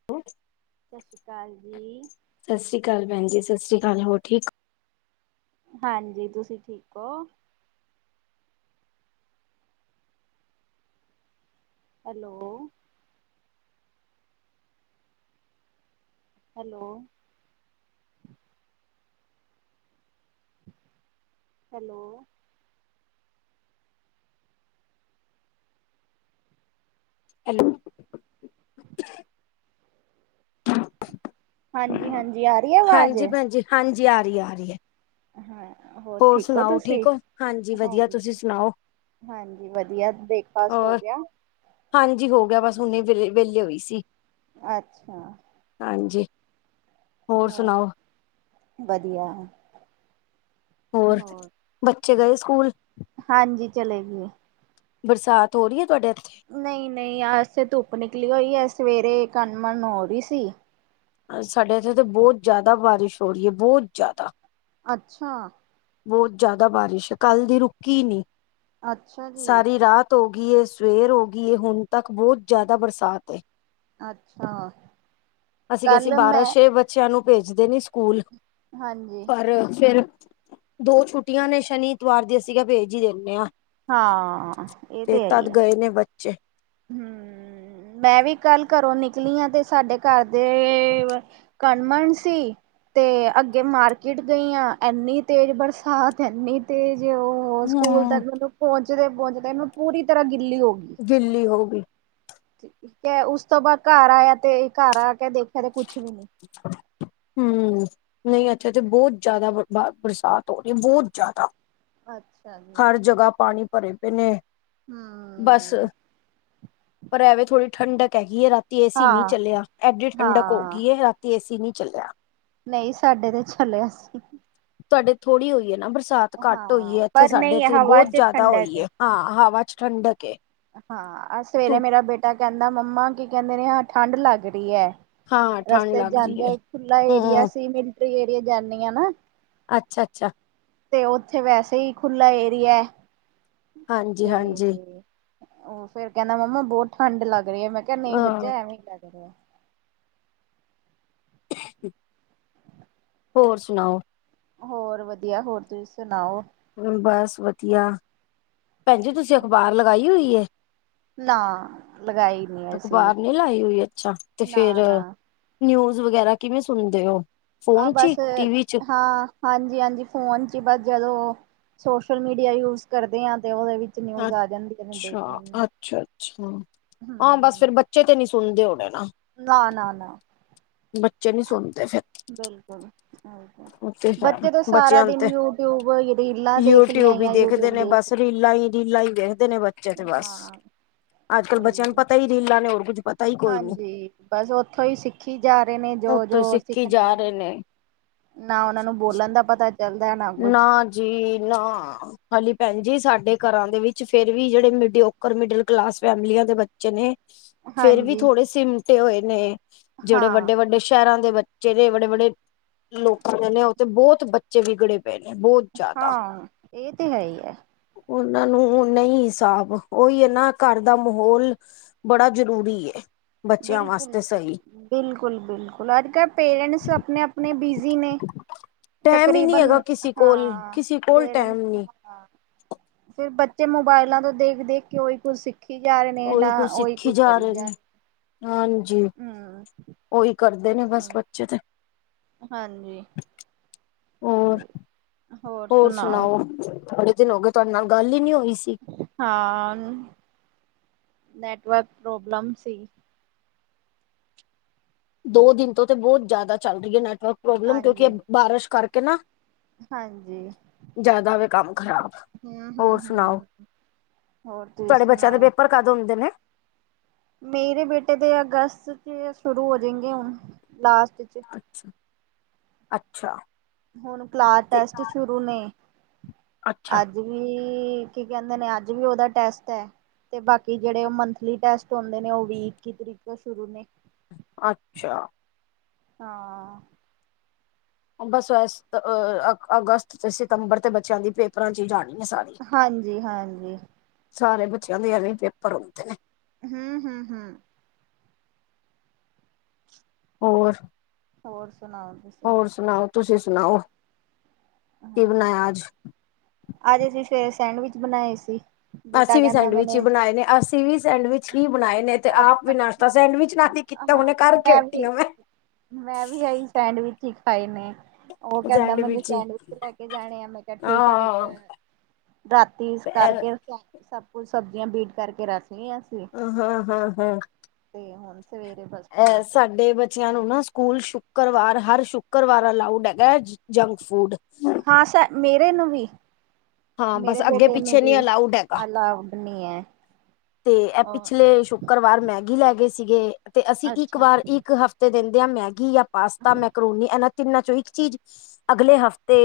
[inaudible] ਸਸ਼ ਰੀ ਕਾਲ ਜੀ। ਸਸ਼ ਰੀ ਕਾਲ ਭੈਣ ਜੀ, ਸਸ ਰੀ ਕਾਲ, ਹੋਰ ਠੀਕ ਹੋ। ਹਾਂਜੀ, ਤੁਸੀਂ ਠੀਕ ਹੋ। ਹੈਲੋ ਹੈਲੋ ਹੈਲੋ ਹੈਲੋ ਹਾਂਜੀ -ਹਾਂਜੀ, ਆ ਰਹੀ ਹੈ ਆਵਾਜ਼? ਹਾਂਜੀ ਭੈਣ ਜੀ, ਹਾਂਜੀ ਆ ਰਹੀ ਆ ਰਹੀ ਐ। ਹਾਂ, ਹੋਰ ਠੀਕ ਹੋ ਤੁਸੀਂ, ਠੀਕ ਵਧੀਆ ਹਾਂਜੀ। ਤੁਸੀਂ ਸੁਣਾਓ ਹਾਂਜੀ ਵਧੀਆ, ਬ੍ਰੇਕਫਾਸਟ ਹੋ ਹੋਰ ਗਿਆ। ਹਾਂਜੀ ਹੋ ਗਿਆ, ਬਸ ਹੁਣੇ ਵਿ ਵਿਹਲੇ ਹੋਈ ਸੀ। ਅੱਛਾ ਹਾਂਜੀ। ਹੋਰ ਵਧੀਆ ਹੋਰ ਬੱਚੇ ਗਏ ਸਕੂਲ ਹਾਂਜੀ ਚਲੇ ਗਏ ਬਰਸਾਤ ਹੋ ਰਹੀ ਹੈ ਤੁਹਾਡੇ ਇੱਥੇ ਨਹੀਂ -ਨਹੀਂ ਅੱਜ ਤੇ ਧੁੱਪ ਨਿਕਲੀ ਹੋਈ ਹੈ ਸਵੇਰੇ ਕੰਨ ਮਨ ਹੋ ਰਹੀ ਸੀ ਸਾਡੇ ਇੱਥੇ ਤਾਂ ਬਹੁਤ ਜ਼ਿਆਦਾ ਬਾਰਿਸ਼ ਹੋ ਰਹੀ ਹੈ ਬਹੁਤ ਜ਼ਿਆਦਾ। ਅੱਛਾ। ਬਹੁਤ ਜ਼ਿਆਦਾ ਬਾਰਿਸ਼ ਹੈ ਕੱਲ੍ਹ ਦੀ ਰੁਕੀ ਨਹੀਂ ਅੱਛਾ ਜੀ ਸਾਰੀ ਰਾਤ ਹੋ ਗਈ ਸਵੇਰ ਹੋ ਗਈ ਹੁਣ ਤੱਕ ਬਹੁਤ ਜ਼ਿਆਦਾ ਬਰਸਾਤ। ਅੱਛਾ ਅਸੀਂ ਕਿਹਾ ਸੀ ਕੱਲ ਮੈਂ ਬਾਰਸ਼ ਏ ਬੱਚਿਆਂ ਨੂੰ ਭੇਜਦੇ ਨੀ ਸਕੂਲ ਹਾਂਜੀ ਪਰ ਫੇਿਰ ਦੋ ਛੁੱਟੀਆਂ ਨੇ ਸ਼ਨੀਤਵਾਰ ਦੀ ਅਸੀਂਗਾ ਭੇਜ ਹੀ ਦਿੰਦੇ ਹਾਂ। ਹਾਂ ਇਹ ਤੇ ਹੈ ਹੀ ਆ ਗਏ ਨੇ ਬੱਚੇ। ਹਮ। ਮੈਂ ਵੀ ਕੱਲ ਘਰੋਂ ਨਿਕਲੀ ਆਾਂ ਤੇ ਸਾਡੇ ਘਰ ਦੇ ਕਣਮਣ ਸੀ। ਤੇ ਅੱਗੇ ਮਾਰਕੀਟ ਗਈ ਆ ਇੰਨੀ ਤੇਜ਼ ਬਰਸਾਤ ਐਨੀ ਤੇਜ ਉਹ ਉਹ ਹੂੰ। ਸਕੂਲ ਤੱਕ ਮੈਨੂੰ ਪਹੁੰਚਦੇ ਪਹੁੰਚਦੇ ਮਨੂੰ ਪੂਰੀ ਤਰ੍ਹਾਂ ਗਿੱਲੀ ਹੋ ਗਈ ਗਿਲੀ ਹੋ ਗਈ ਠੀਕ ਹੈ ਉਸ ਤੋਂ ਬਾਅਦ ਘਰ ਆਇਆ ਤੇ ਘਰ ਆ ਕੇ ਦੇਖਿਆ ਤੇ ਕੁਛ ਵੀ ਨੀ [inaudible] ਹਮ ਨਹੀਂ ਅੱਛਾ ਤੇ ਬਹੁਤ ਜ਼ਿਆਦਾ ਬ ਬਰਸਾਤ ਹੋ ਰਹੀ ਹੈ ਬਹੁਤ ਜ਼ਿਆਦਾ ਅੱਛਾ ਜੀ। ਹਰ ਜਗ੍ਹਾ ਪਾਣੀ ਭਰੇ ਪਏ ਨੇ ਬਸ ਹੂੰ, ਪਰ ਐਵੇਂ ਥੋੜ੍ਹੀ ਠੰਡਕ ਹੈਗੀ ਹੈ ਰਾਤੀ ਏਸੀ ਨਹੀਂ ਚੱਲਿਆ ਐਡੀ ਠੰਡਕ ਹੋਊ ਹਾਂ-ਹਾਂ, ਰਾਤੀ ਏਸੀ ਨੀ ਚੱਲਿਆ ਨਹੀਂ ਸਾਡੇ ਤੇ ਚਲਿਆ ਸੀਂ ਤੁਹਾਡੇ ਥੋੜ੍ਹੀ ਹੋਈ ਹੈ ਨਾ ਬਰਸਾਤ ਘੱਟ ਹੋਈ ਹਾਂ, ਹੈ ਇੱਥੇ ਪਰ ਸਾਡੇ ਨਹੀਂ ਇੱਥੇ ਹਵਾ ਬਹੁਤ ਚ ਜ਼ਿਆਦਾ ਠੰਡਕ ਹੋਈ ਐ। ਹੈ। ਹਾਂ ਹਵਾ ਚ ਠੰਡਕ ਹੈ। ਹਾਂ ਸਵੇਰੇ ਮੇਰਾ ਬੇਟਾ ਕਹਿੰਦਾ ਮੰਮਾ ਕੀ ਕਹਿੰਦੇ ਨੇ ਹਾਂ ਠੰਢ ਲੱਗ ਰਹੀ ਹੈ। ਹਾਂ ਠੰਢ ਰਸਤੇ ਚ ਲੱਗ ਜਾਂਦੇ ਰਹੀ ਹੈ ਹੋ ਖੁਲਾ ਏਰੀਆ ਹੂੰ ਸੀ ਮਿਲਟਰੀ ਏਰੀਆ ਜਾਂਦੇ ਹ ਨਾ ਅੱਛਾ ਅੱਛਾ। ਤੇ ਉੱਥੇ ਵੈਸੇ ਹੀ ਖੁ੍ਲਾ ਏਰੀਆ ਹਾਂਜੀ ਤੇ ਹਾਂਜੀ। ਉਹ ਫੇਰ ਕਹਿੰਦਾ ਮੰਮਾ ਬਹੁਤ ਠੰਢ ਲੱਗ ਰਹੀ ਹੈ ਮੈਂ ਕਿਹਾ ਨਹੀਂ ਹਾਂ। ਬੱਚਾ ਐਵੇਂ ਹੀ ਲੱਗ ਰਿਹਾ। [inaudible] ਹੋਰ ਸੁਣਾਓ? ਹੋਰ ਵਧੀਆ ਹੋਰ ਤੁਸੀਂ ਸੁਣਾਓ? ਬਸ ਵਧੀਆ ਭੈਣ ਜੀ ਤੁਸੀਂ ਅਖ਼ਬਾਰ ਲਗਾਈ ਹੋਈ। ਨਾ ਲਗਾਈ ਨੀ ਅਸੀਂ ਅਖਬਾਰ ਨੇ ਲਾਈ ਹੋਈ ਅੱਛਾ ਤੇ ਫੇਿਰ ਨਾ ਨਾ ਨਿਊਜ਼ ਵਗੈਰਾ ਕਿਵੇਂ ਸੁਣਦੇ ਹੋ? ਆਹ ਫੋਨ ਚ ਈ ਬਸ ਟੀਵੀ ਚ? ਹਾਂ। ਹਾਂਜੀ ਹਾਂਜੀ ਫੋਨ 'ਚ ਹੀ ਬਸ ਜਦੋਂ ਸੋਸ਼ਲ ਮੀਡੀਆ ਯੂਜ ਕਰਦੇ ਹਾਂ ਤੇ ਉਹਦੇ ਵਿੱਚ ਨਿਊਜ਼ ਆ ਜਾਂਦੀਆਂ ਨੇ ਦੇਖ ਅੱਛਾ ਲੈਂਦੇ ਅੱਛਾ ਅੱਛਾ ਹਾਂ ਬਸ ਹਮ ਫਿਰ ਚੇ ਤੇ ਨੀ ਸੁਣਦੇ ਹੋਣੇ ਨਾ? ਨਾ ਨਾ ਨਾ। ਬੱਚੇ ਨਹੀਂ ਸੁਣਦੇ ਫਿਰ। ਬਿਲਕੁਲ। ਹੈ ਬੱਚੇ ਤੋਂ ਸਾਰਾ ਬੱਚਿਆਂ ਨੂੰ ਦਿਨ ਤੇ ਯੂਟਿਊਬ ਰੀਲਾਂ ਦੇਖ ਲਈਆਂ ਯੂਟਿਊਬ ਦੇ ਰੀਲਾ ਹੀ ਰੀਲਾ ਹੀ ਵੇਖਦੇ ਨੇ ਬੱਚੇ ਤੇ ਬਸ ਹਾਂ ਅੱਜ ਕੱਲ ਉਹੀ ਬੱਚਿਆਂ ਨੂੰ ਹੈ ਪਤਾ ਹੀ। ਰੀਲਾ ਨੇ ਹੋਰ ਕੁੱਝ ਪਤਾ ਹੀ ਕੋਈ ਨੀ। ਹਾਂਜੀ ਬਸ ਓਥੋਂ ਹੀ ਸਿੱਖੀ ਜਾ ਰਹੇ ਨੇ ਜੋ ਉੱਤੋਂ ਜੋ ਸਿੱਖੀ ਸਿੱਖਣਾ ਜਾ ਹੈ। ਰਹੇ ਨੇ ਨਾ ਉਹਨਾਂ ਨੂੰ ਬੋਲਣ ਦਾ ਪਤਾ। ਚੱਲਦਾ ਕੁਛ ਨਾ, ਜੀ ਨਾ ਹਾਂਜੀ ਭੈਣ ਜੀ, ਸਾਡੇ ਘਰਾਂ ਦੇ ਵਿੱਚ, ਫੇਰ ਵੀ ਜਿਹੜੇ ਮਿਡਿਓਕਰ, ਮਿਡਲ ਕਲਾਸ ਫੈਮਲੀਆਂ ਦੇ ਬੱਚੇ ਨੇ, ਫੇਰ ਵੀ ਹਾਂਜੀ ਥੋੜੇ ਸਿਮਟੇ ਹੋਏ ਨੇ, ਜਿਹੜੇ ਹਾਂ ਵੱਡੇ -ਵੱਡੇ ਸ਼ਹਿਰਾਂ ਦੇ ਬੱਚੇ ਜਿਹੜੇ ਬੜੇ- ਬੜੇ, ਲੋਕਾਂ ਦੇ ਨੇ, ਉਹ ਤੇ ਬਹੁਤ ਬੱਚੇ ਵਿਗੜੇ। ਦੇ, ਨੇ ਬਹੁਤ ਜ਼ਿਆਦਾ। ਹਾਂ ਇਹ ਤੇ ਹੈ ਹੀ ਹੈ ਉਹਨਾਂ ਨੂੰ, ਨਹੀਂ ਹਿਸਾਬ ਉਹੀਂ ਹੈ ਨਾ, ਘਰ ਦਾ ਮਾਹੌਲ ਬੜਾ ਜ਼ਰੂਰੀ ਹੈ। ਬੱਚਿਆਂ ਬਿਲਕੁਲ ਵਾਸਤੇ ਜੀ ਸਹੀ। ਬਿਲਕੁਲ- ਬਿਲਕੁਲ, ਅੱਜ -ਕੱਲ੍ਹ ਪੇਰੈਂਟਸ, ਆਪਣੇ -ਆਪਣੇ ਬਿਜ਼ੀ ਨੇ। ਟਾਈਮ ਹੀ ਨਹੀਂ ਤਕਰੀਬਨ ਹੈਗਾ, ਕਿਸੀ ਕੋਲ, ਹਾਂ ਕਿਸੀ ਕੋਲ ਟਾਈਮ ਪੇਰੈਂਟਸ ਨਹੀਂ। ਹਾਂ, ਫਿਰ ਬੱਚੇ ਮੋਬਾਈਲਾਂ ਤੋਂ, ਦੇਖ- ਦੇਖ ਕੇ, ਉਹੀ ਕੁਝ ਸਿੱਖ ਸਿੱਖੀ ਜਾ, ਰਹੇ ਨੇ ਨਾ ਉਹੀ ਕੁਝ ਕਰੀ ਜਾ ਰਹੇ ਹਾਂਜੀ, ਹਮ ਉਹੀ ਕਰਦੇ ਨੇ, ਬਸ ਬੱਚੇ ਤੇ। ਹਾਂਜੀ। ਹੋਰ, ਹੋਰ ਸੁਣਾਓ? ਬੜੇ ਦਿਨ ਹੋ ਗਏ। ਤੁਹਾਡੇ ਨਾਲ, ਗੱਲ ਹੀ ਨਹੀਂ ਹੋਈ ਸੀ। ਹਾਂ, ਨੈਟਵਰਕ ਪ੍ਰੋਬਲਮ ਸੀ। ਦੋ ਦਿਨ ਤੋਂ, ਤੇ ਬਹੁਤ ਜ਼ਿਆਦਾ ਚੱਲ ਰਹੀ ਹੈ, ਨੈਟਵਰਕ ਪ੍ਰੋਬਲਮ, ਕਿਉਂਕਿ ਹਾਂਜੀ ਬਾਰਿਸ਼ ਕਰਕੇ ਨਾ ਹਾਂਜੀ। ਜ਼ਿਆਦਾ ਵੇ ਕੰਮ ਖਰਾਬ, ਹਮ ਹੋਰ ਹਮ ਸੁਣਾਓ? ਹਮ ਹੋਰ, ਤੁਸੀਂ ਸੁਣਾਓ? ਬੱਚਿਆਂ ਤੁਹਾਡੇ, ਪੇਪਰ ਕਦ ਹੁੰਦੇ ਨੇ? ਮੇਰੇ ਬੇਟੇ ਦੇ, ਅਗਸਤ ਚ ਸ਼ੁਰੂ ਹੋ ਜਾਏੰਗੇ, ਹੁਣ ਲਾਸਟ ਚ ਅੱਛਾ ਅੱ ਹੁਣ, ਕਲਾਸ ਟੈਸਟ ਸ਼ੁਰੂ ਨੇ ਅੱਛਾ ਅੱਜ ਵੀ ਕੀ, ਕਹਿੰਦੇ ਨੇ ਅੱਜ ਵੀ, ਉਹਦਾ ਟੈਸਟ ਹੈ। ਤੇ ਬਾਕੀ, ਜਿਹੜੇ ਮੰਥਲੀ ਟੈਸਟ ਹੁੰਦੇ ਨੇ, ਉਹ ਵੀਹ ਇੱਕੀ ਤਰੀਕ ਤੋਂ ਸ਼ੁਰੂ ਨੇ। ਅੱਛਾ। ਹਾਂ। ਬਸ, ਅ [unintelligible] ਅਗਸਤ ਤੇ ਸਤੰਬਰ ਤੇ ਬੱਚਿਆਂ ਦੀ ਪੇਪਰਾਂ 'ਚ ਹੀ ਜਾਣੀ ਹੈ ਸਾਰੀ। ਹਾਂਜੀ- ਹਾਂਜੀ। ਸਾਰੇ, ਬੱਚਿਆਂ ਦੇ ਐਵੀਂ ਪੇਪਰ ਹੁੰਦੇ ਨੇ। ਹੂੰ -ਹੂੰ, ਹੂੰ। ਹੋਰ? ਹੋਰ, ਸੁਣਾਓ ਜੀ? ਹੋਰ ਸੁਣਾਓ, ਤੁਸੀਂ ਸੁਣਾਓ, ਕੀ ਹਾਂ ਬਣਾਇਆ ਅੱਜ? ਅੱਜ, ਅਸੀਂ ਸਵੇਰੇ ਸੈਂਡਵਿਚ ਬਣਾਏ ਸੀ। ਬੇਟਾ ਅਸੀਂ ਵੀ ਕਹਿੰਦਾ ਸੈਂਡਵਿਚ ਹੀ ਮੈਨੇ ਬਣਾਏ ਨੇ, ਅਸੀਂ ਵੀ ਸੈਂਡਵਿਚ ਹੀ ਬਣਾਏ ਨੇ, ਤੇ ਆਪ ਵੀ ਹਾਂ ਨਾਸ਼ਤਾ ਸੈਂਡਵਿਚ ਨਾਲ ਹੀ ਕੀਤਾ। ਕੀਤਾ, ਹੁਣੇ ਕਰਕੇ ਹੱਟੀ ਆ ਮੈਂ। ਮੈਂ ਵੀ, ਇਹੀ ਸੈਂਡਵਿਚ ਹੀ ਖਾਏ ਨੇ, ਉਹ ਕਹਿੰਦਾ ਮੈਨੂੰ ਸੈਂਡਵਿਚ ਸਕੂਲ 'ਚ ਲੈ ਕੇ ਜਾਣੇ ਆ, ਮੈਂ ਕਿਹਾ ਠੀਕ ਆ, ਬੇਟਾ ਹਾਂ ਰਾਤੀ ਤੇ ਕਰਕੇ ਰੱਖਿਆ। ਸਭ ਕੁਛ, ਸਬਜ਼ੀਆਂ ਬੀਟ ਕਰਕੇ ਰੱਖ ਲਈਆਂ। ਸੀ ਹਾਂ -ਹਾਂ, ਹਾਂ- ਹਾਂ। ਤੇ ਹੁਣ। ਸਵੇਰੇ, ਬਸ ਐ, ਬਣਾਤੀ। ਸਾਡੇ ਬੱ ਬੱਚਿਆਂ ਨੂੰ ਨਾ, ਸਕੂਲ ਸ਼ੁੱਕਰਵਾਰ, ਹਰ ਸ਼ੁੱਕਰਵਾਰ ਅਲਾਊਡ ਹੈਗਾ, ਜੰਕ ਫੂਡ। ਹਾਂ, ਸ ਮੇਰੇ ਨੂੰ ਵੀ, ਹਾਂ ਬਸ ਮੇਰੇ ਅੱਗੇ ਬੇਟੇ ਨੂੰ ਪਿੱਛੇ ਨਹੀਂ ਵੀ, ਅਲਾਊਡ ਹੈਗਾ ਅਲਾਉ। ਨਹੀਂ, ਹੈ। ਤੇ ਇਹ, ਉਹ ਪਿਛਲੇ ਸ਼ੁੱਕਰਵਾਰ ਮੈਗੀ ਲੈ ਗਏ ਸੀਗੇ, ਤੇ ਅਸੀਂ ਇੱਕ ਅੱਛਾ। ਵਾਰ ਇੱਕ ਹਫ਼ ਤੇ, ਦਿੰਦੇ ਆ ਮੈਗੀ ਜਾਂ ਪਾਸਤਾ, ਮੈਕਰੋਨੀ ਇਹਨਾਂ ਤਿੰਨਾਂ ਚੋਂ, ਇੱਕ ਚੀਜ਼, ਅਗਲੇ ਹਫ਼ਤੇ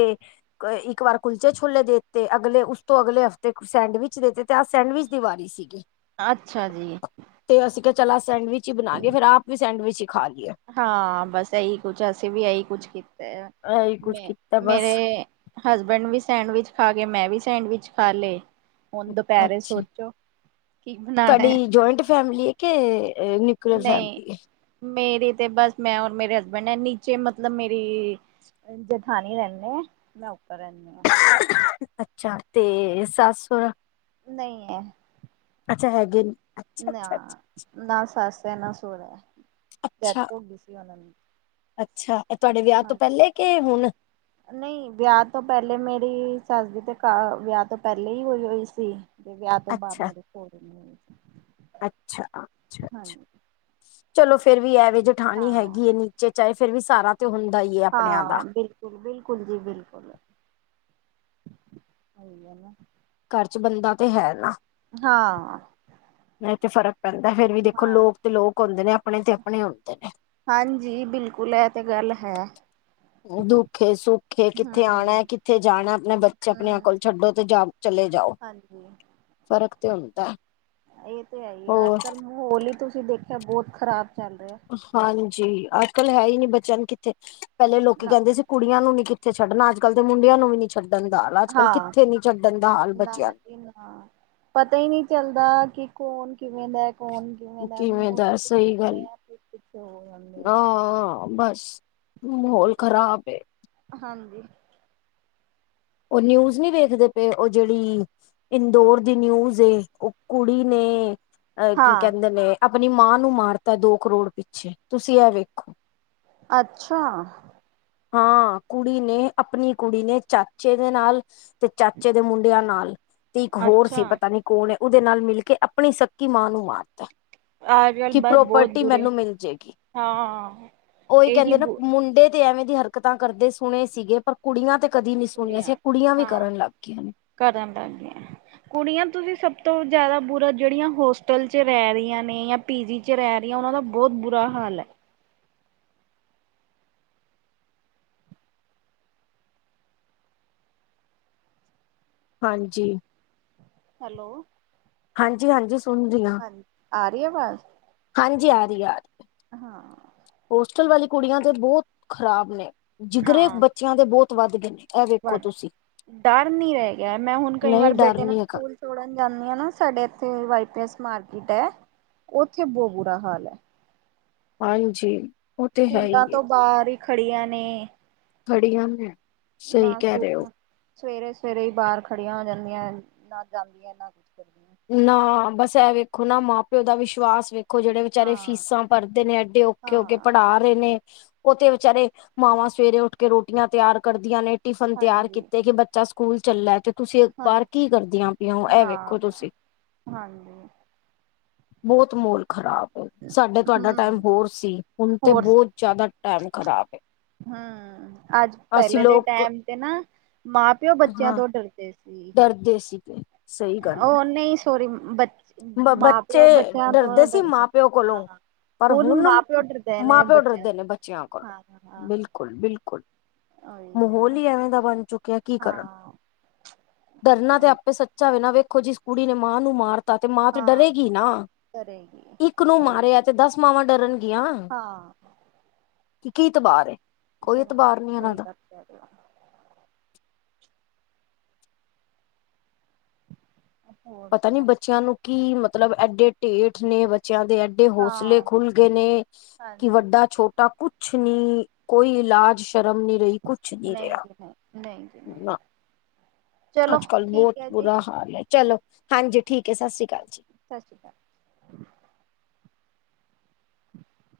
ਇੱਕ ਵਾਰ ਕੁਲਚੇ, ਛੋਲੇ ਦੇ ਦਿੱਤੇ, ਅਗਲੇ ਉਸ ਤੋਂ ਅਗਲੇ ਹਫ਼ਤੇ, ਕੁਛ ਸੈਂਡਵਿਚ ਦੇ ਦਿੱਤੇ, ਅੱਜ ਸੈਂਡਵਿਚ ਦੀ ਵਾਰੀ। ਦੀ ਸੀਗੀ। ਅੱਛਾ ਜੀ। ਤੇ ਅਸੀਂ ਕਿਹਾ ਚੱਲ ਸੈਂਡਵਿ ਹੀ ਬਣਾ ਲਈਏ। ਫੇਰ ਆਪ ਵੀ ਸੈਂਡਵਿ ਹੀ ਖਾ ਲਈ ਏ। ਹਾਂ ਬਸ ਇਹੀ ਕੁੱਛ, ਅਸੀਂ ਵੀ ਇਹੀ ਕੁੱਛ ਕੀਤਾ ਆ ਇਹੀ ਕੁੱਝ ਮ ਕੀਤਾ ਬਸ ਮੇਰੇ। ਹਸਬੈਂਡ ਵੀ ਸੈਂਡਵਿਚ ਖਾ ਕੇ, ਮੈਂ ਵੀ ਸੈਂਡਵਿਚ ਖਾ ਲਏ। ਹੁਣ ਦੁਪਹਿਰੇ ਅੱਛਾ ਸੋਚੋ ਕੀ ਬਣਾਉਣਾ ਹੈ। ਤੁਹਾਡੀ ਜੁਆਇੰਟ ਫੈਮਲੀ ਏ। ਕੇ ਅ ਨ। ਨਹੀਂ ਮੇਰੀ ਤੇ ਬਸ, ਮੈਂ ਔਰ ਮੇਰੇ ਹਸਬੈਂਡ ਨੇ ਨੀਚੇ ਮਤਲਬ ਮੇਰੀ ਮੇਰੀ ਜੇਠਾਣੀ ਥੱਲੇ ਆ, ਮੈਂ ਉੱਪਰ ਰਹਿੰਦੀ ਆਂ। ਅੱਛਾ, ਤੇ ਸੱਸ-ਸੌ। ਨਹੀਂ ਹੈ। ਅੱਛਾ ਹੈਗੇ। ਅੱਛਾ ਅੱਛਾ ਨਾ, ਅੱਛਾ ਨਾ ਸੱਸ ਹੈ, ਨਾ ਸੋਹਰਾ ਹੈ। ਅੱਛਾ ਡੈਥ ਹੋ ਗਈ ਸੀ ਉਹਨਾਂ ਦੀ। ਅੱਛਾ, ਇਹ ਤੁਹਾਡੇ ਵਿਆਹ ਤੋਂ ਹਾਂ ਪਹਿਲੇ ਕਿ ਹੁਣ। ਨਹੀਂ ਵਿਆਹ ਤੋਂ ਪਹਿਲੇ ਮੇਰੀ ਸੱਸ ਦੀ ਤੇ, ਵਿਆਹ ਤੋਂ ਪਹਿਲੇ ਹੀ ਹੋਈ ਹੁਈ ਸੀ। ਤੇ ਵਿਆਹ ਤੋਂ ਬਾਅਦ ਮੇਰੇ ਸੁਹਰੇ ਦੀ ਹੋਈ ਸੀ। ਅੱਛਾ, ਅੱਛਾ- ਅੱਛਾ ਹਾਂਜੀ ਚਲੋ ਫੇਰ ਵੀ ਐ ਵੇਂ ਜਠਾਣੀ ਹਾਂ ਹੈਗੀ ਹੈ ਨਹੀਂ। ਜੇ ਚਾਹੇ ਫੇਰ ਵੀ ਸਾਰਾ। ਤੇ ਉਹ ਹੁੰਦਾ ਹੀ ਹੈ। ਹਾਂ ਬਿਲਕੁਲ। ਬਿਲਕੁਲ ਜੀ ਬਿਲਕੁਲ ਸਹੀ ਹੈ ਨਾ। ਘਰ ਚ ਬਣਦਾ ਤਾਂ ਹੈ ਨਾ। ਹਾਂ। ਨਹੀਂ ਤੇ ਫ਼ਰਕ ਪੈਂਦਾ ਹੈ। ਫੇਰ ਵੀ ਦੇਖੋ ਹਾਂ ਲੋਕ ਤੇ ਲੋਕ ਹੁੰਦੇ ਨੇ, ਆਪਣੇ ਤੇ ਆਪਣੇ ਹੁੰਦੇ ਨੇ। ਹਾਂਜੀ, ਬਿਲਕੁਲ ਇਹ ਤੇ ਗੱਲ ਹੈ। ਦੁਖ ਏ, ਸੁੱਖ ਏ ਕਿੱਥੇ ਹਮ ਆਉਣਾ, ਕਿੱਥੇ ਜਾਣਾ ਆਪਣੇ ਬੱਚੇ ਆਪਣੇ ਆਪ ਕੋਲ ਛੱਡੋ ਤੇ ਜਾ ਚਲੇ ਜਾਓ। ਹੂੰ। ਫਰਕ ਤੇ ਹੁੰਦਾ। ਇਹ ਤਾਂ ਹੈ ਹੀ ਆ। ਹੋਰ ਅੱਜ ਕੱਲ ਮਹੌਲੀ ਤੁਸੀਂ ਦੇਖਿਆ ਬਹੁਤ ਖ਼ਰਾਬ ਚੱਲ ਰਿਹਾ। ਹਾਂਜੀ, ਅੱਜ ਕੱਲ ਹੈ ਹੀ ਨੀ ਬੱਚਿਆਂ ਨੂੰ ਕਿੱਥੇ। ਪਹਿਲੇ ਲੋਕੀ ਨਾ ਕਹਿੰਦੇ ਸੀ। ਕੁੜੀਆਂ ਨੂੰ ਨੀ ਕਿਥੇ ਛੱਡਣਾ। ਅੱਜ ਕੱਲ ਦੇ ਮੁੰਡਿਆਂ ਨੂੰ ਵੀ ਨੀ ਛੱਡਣ ਦਾ ਹਾਲ, ਅੱਜ ਕੱਲ ਕਿੱਥੇ ਨੀ ਛੱਡਣ ਦਾ ਹਾਲ ਨਾ ਬੱਚਿਆਂ ਨੂੰ। ਜੀ ਹਾਂ। ਪਤਾ ਹੀ ਨਹੀਂ ਚੱਲਦਾ, ਕਿ ਕੌਣ ਕਿਵੇਂ ਦਾ ਹੈ। ਕੌਣ ਕਿਵੇਂ ਮੂੰਹ ਦਾ ਦੇ ਰੈ। ਪਿੱਛੇ ਸਹੀ ਹੁੰਦੇ ਗੱਲ, ਆ। ਤੇ ਪਿੱਛੇ ਹੋ ਜਾਂਦੇ ਆ। ਹਾਂ ਬਸ। ਮਾਹੌਲ ਖਰਾਬ ਹੈ। ਹਾਂਜੀ। ਉਹ ਨਿਊਜ਼ ਨਹੀਂ ਵੇਖਦੇ ਪਏ। ਉਹ ਜਿਹੜੀ ਇੰਦੋਰ ਦੀ ਨਿਊਜ਼ ਏ, ਉਹ ਕੁੜੀ ਨੇ ਅਹ ਕੀ ਹਾਂ ਕਹਿੰਦੇ ਨੇ ਆਪਣੀ ਮਾਂ ਨੂੰ ਮਾਰਤਾ, ਦੋ ਕਰੋੜ ਪਿੱਛੇ। ਤੁਸੀਂ ਇਹ ਵੇਖੋ। ਅੱਛਾ! ਹਾਂ ਕੁੜੀ ਨੇ ਆਪਣੀ ਕੁੜੀ ਨੇ, ਚਾਚੇ ਦੇ ਨਾਲ ਤੇ ਚਾਚੇ ਦੇ ਮੁੰਡਿਆਂ ਨਾਲ, ਤੀ ਕਰੋੜ ਅੱਛਾ ਸੀ, ਪਤਾ ਨੀ। ਕੋਣ ਹੈ। ਉਹਦੇ ਨਾਲ ਮਿਲ ਕੇ ਆਪਣੀ ਸਕੱਕੀ ਮਾਂ ਨੂੰ ਮਾਰਤਾ। ਅੱਜ ਕੱਲ ਕਿ ਬਸ ਬਹੁਤ ਪ੍ਰੋਪਰਟੀ ਬੁਰੇ ਮੈਨੂੰ ਮਿਲ ਜਾਏਗੀ। ਹਾਂ ਉਹੀ ਇਹੀ ਕਹਿੰਦੇ ਨਾ ਬੁ ਮੁੰਡੇ ਤੇ ਐਵੇਂ ਦੀ ਹਰਕਤਾਂ ਕਰਦੇ ਸੁਣੇ ਸੀਗੇ। ਪਰ ਕੁੜੀਆਂ ਤੇ ਕਦੀ ਨੀ ਸੁਣੀਆਂ ਸੀ ਕੁੜੀਆਂ ਵੀ ਕਰਨ ਲੱਗ ਗੀਆ ਨੇ। ਕਰਨ ਲੱਗ ਗਿਆਂ। ਕੁੜੀਆਂ ਤੁਸੀਂ ਸਭ ਤੋਂ ਜ਼ਿਆਦਾ ਬੁਰਾ, ਜਿਹੜੀਆਂ ਹੋਸਟਲ ਚ ਰਹਿ ਰਹੀਆਂ ਨੇ। ਪੀ ਜੀ ਚ ਰਹਿ ਰਹੀਆ ਹਾਂ, ਉਹਨਾਂ ਦਾ ਬਹੁਤ ਬੁਰਾ ਹਾਲ ਹੈ। ਹਾਂਜੀ। ਹੈਲੋ। ਹਾਂਜੀ ਹਾਂਜੀ ਸੁਣ ਰਹੀ ਆ ਹਾਂਜੀ ਆ ਰਹੀ ਆਵਾਜ਼? ਹਾਂਜੀ ਆ ਰਹੀ ਆ ਰਹੀ। ਹਾਂ। ਹੋਸਟਲ ਵਾਲੀ ਕੁੜੀਆਂ ਤੇ ਬਹੁਤ ਖ਼ਰਾਬ ਨੇ ਜਿਗਰੇ ਹਾਂ ਬੱਚਿਆਂ ਦੇ ਬਹੁਤ ਵੱਧ ਗਏ ਨੇ। ਇਹ ਵੇਖੋ ਤੁਸੀਂ ਡਰ ਨੀ ਰਹਿ ਗਿਆ ਮੈਂ ਹੁਣ ਕਈ ਨਹੀਂ ਵਾਰ ਡਰ ਬੇਟੇ ਨਾਲ ਨੀ ਹੈਗਾ ਸਕੂਲ‌। ਛੋੜਨ ਜਾਂਦੀ ਹੈ ਨਾ ਸਾਡੇ ਇੱਥੇ ਵਾਈ ਪੀਐਸ ਮਾਰਕੀਟ ਹੈ ਉੱਥੇ ਬਹੁਤ ਬੁਰਾ ਹਾਲ ਹੈ। ਹਾਂਜੀ। ਉਹ ਤੇ ਹੈ ਹੀ ਸਕੂਲਾਂ ਏ। ਤੋਂ ਬਾਹਰ ਹੀ ਖੜ੍ਹੀਆਂ ਨੇ। ਖੜੀਆਂ ਨੇ ਸਹੀ ਨਾ ਕਹਿ ਸਕੂਲ ਰਹੇ ਹੋ ਨਾ। ਸਵੇਰੇ ਸਵੇਰੇ ਹੀ ਬਾਹਰ ਖੜੀਆਂ ਹੋ ਜਾਂਦੀਆਂ ਨਾ ਜਾਂਦੀਆਂ ਇਹਨਾਂ। ਨਾ ਬਸ ਇਹ ਵੇਖੋ ਨਾ ਮਾਂ ਪਿਓ ਦਾ ਵਿਸ਼ਵਾਸ ਵੇਖੋ। ਦੇਖੋ ਜਿਹੜੇ ਵਿਚਾਰੇ ਹਾਂ ਫੀਸਾਂ ਭਰਦੇ ਨੇ ਐਡੇ ਔਖੇ ਹੋ ਕੇ ਹਾਂ ਪੜ੍ਹਾ ਨੇ ਉਹ ਤੇ ਵਿਚਾਰੇ ਮਾਵਾਂ ਸਵੇਰੇ ਉੱਠ ਕੇ ਰੋਟੀਆਂ ਤਿਆਰ ਕਰਦੀਆਂ ਨੇ ਟਿਫਨ ਤਿਆਰ ਹਾਂਜੀ ਕੀਤੇ ਕਿ ਬੱਚਾ ਸਕੂਲ ਚੱਲਾ ਤੇ ਤੁਸੀਂ ਇੱਕ ਵਾਰ ਹਾਂਜੀ ਕੀ ਕਰਦੀਆਂ ਪਈਆਓ ਇਹ ਵੇਖੋ ਹਾਂ ਤੁਸੀਂ। ਹਾਂਜੀ। ਬਹੁਤ ਮੋਲ ਖਰਾਬ। ਸਾਡੇ ਤੁਹਾਡਾ ਹਮ ਟਾਈਮ ਹੋਰ ਸੀ ਹੁਣ ਤੇ ਹੋਰ ਬਹੁਤ ਜ਼ਿਆਦਾ ਟਾਈਮ ਖ਼ਰਾਬ ਹੈ। ਹਮ ਅੱਜ ਅਸੀਂ ਪਹਿਲੇ ਦੇ ਲੋਕ ਟਾਈਮ ਤੇ ਨਾ ਮਾਂ ਪਿਓ ਬੱਚਿਆਂ ਤੋਂ ਡਰਦੇ ਸੀ। ਪਰਦੇਸੀ ਪ। ਉਹ ਨਹੀਂ ਸੋਰੀ ਬ ਬ ਮਾਂ ਬੱਚੇ ਪਿਓ ਬੱਚਿਆਂ ਡਰਦੇ ਤੋਂ ਸੀ ਮਾਂ ਪਿਓ ਕੋਲੋਂ। ਹਾਂ ਪਰ ਮਾਂ ਹੁਣ ਪਿਓ ਡਰਦੇ ਮਾਂ ਨੇ ਪਿਓ ਬੱਚਿਆਂ ਡਰਦੇ ਨੇ ਬੱਚਿਆਂ ਤੋਂ ਕੋਲੋਂ ਹਾਂ ਹਾਂ ਬਿਲਕੁਲ ਬਿਲਕੁਲ। ਬਿਲਕੁਲ ਉਹੀ ਹੈ ਮਾਹੌਲ ਨਾ ਹੀ ਐਵੇਂ ਦਾ ਬਣ ਚੁੱਕਿਆ ਕੀ ਕਰਨ। ਹਾਂ ਡਰਨਾ ਤੇ ਉਹੀ ਆਪੇ ਸੱਚਾ ਵ ਨਾ ਵੇਖੋ ਜਿਸ ਕੁੜੀ ਨੇ ਮਾਂ ਨੂੰ ਮਾਰ ਤਾ ਤੇ ਮਾਂ ਤੇ ਡਰੇਗੀ ਨਾ। ਸਰੇ। ਇੱਕ ਨੂੰ ਮਾਰਿਆ ਤੇ ਦਸ ਮਾਵਾਂ ਡਰਨਗੀਆਂ। ਹਾਂ ਕਿ ਤਬਾਰ ਹੈ। ਮਾਨ ਸਹੀ ਕਰਕੇ ਦੇ [unintelligible] ਹੋ ਹੋਰ ਪਤਾ ਨੀ ਸੁਣਾਓ ਬੱਚਿਆਂ ਨੂੰ ਕੀ ਮਤਲਬ ਐਡੇ ਢੇਠ ਨੇ ਬੱਚਿਆਂ ਦੇ। ਐਡੇ ਹੌਸਲੇ ਹਾਂ ਖੁੱਲ ਗਏ ਨੇ ਕਿ ਹਾਂਜੀ ਵੱਡਾ ਛੋਟਾ ਕੁਛ ਕੁਛ ਨੀ ਕੋਈ ਲਾਜ ਸ਼ਰਮ ਨੀ ਰਹੀ ਕੁਛ ਨਹੀਂ ਰਿਹਾ ਜੀ ਨਹੀਂ ਨਹੀਂ ਜੀ ਨਹੀਂ ਨਾ। ਚਲੋ ਅੱਜ ਕੱਲ ਬਹੁਤ ਠੀਕ ਹੈ ਜੀ ਬੁਰਾ ਹਾਲ ਹੈ ਚਲੋ ਹਾਂਜੀ ਠੀਕ ਹੈ ਸਤਿ ਸ੍ਰੀ ਅਕਾਲ ਜੀ। ਸਤਿ ਸ਼੍ਰੀ ਅਕਾਲ। ਹ [inaudible]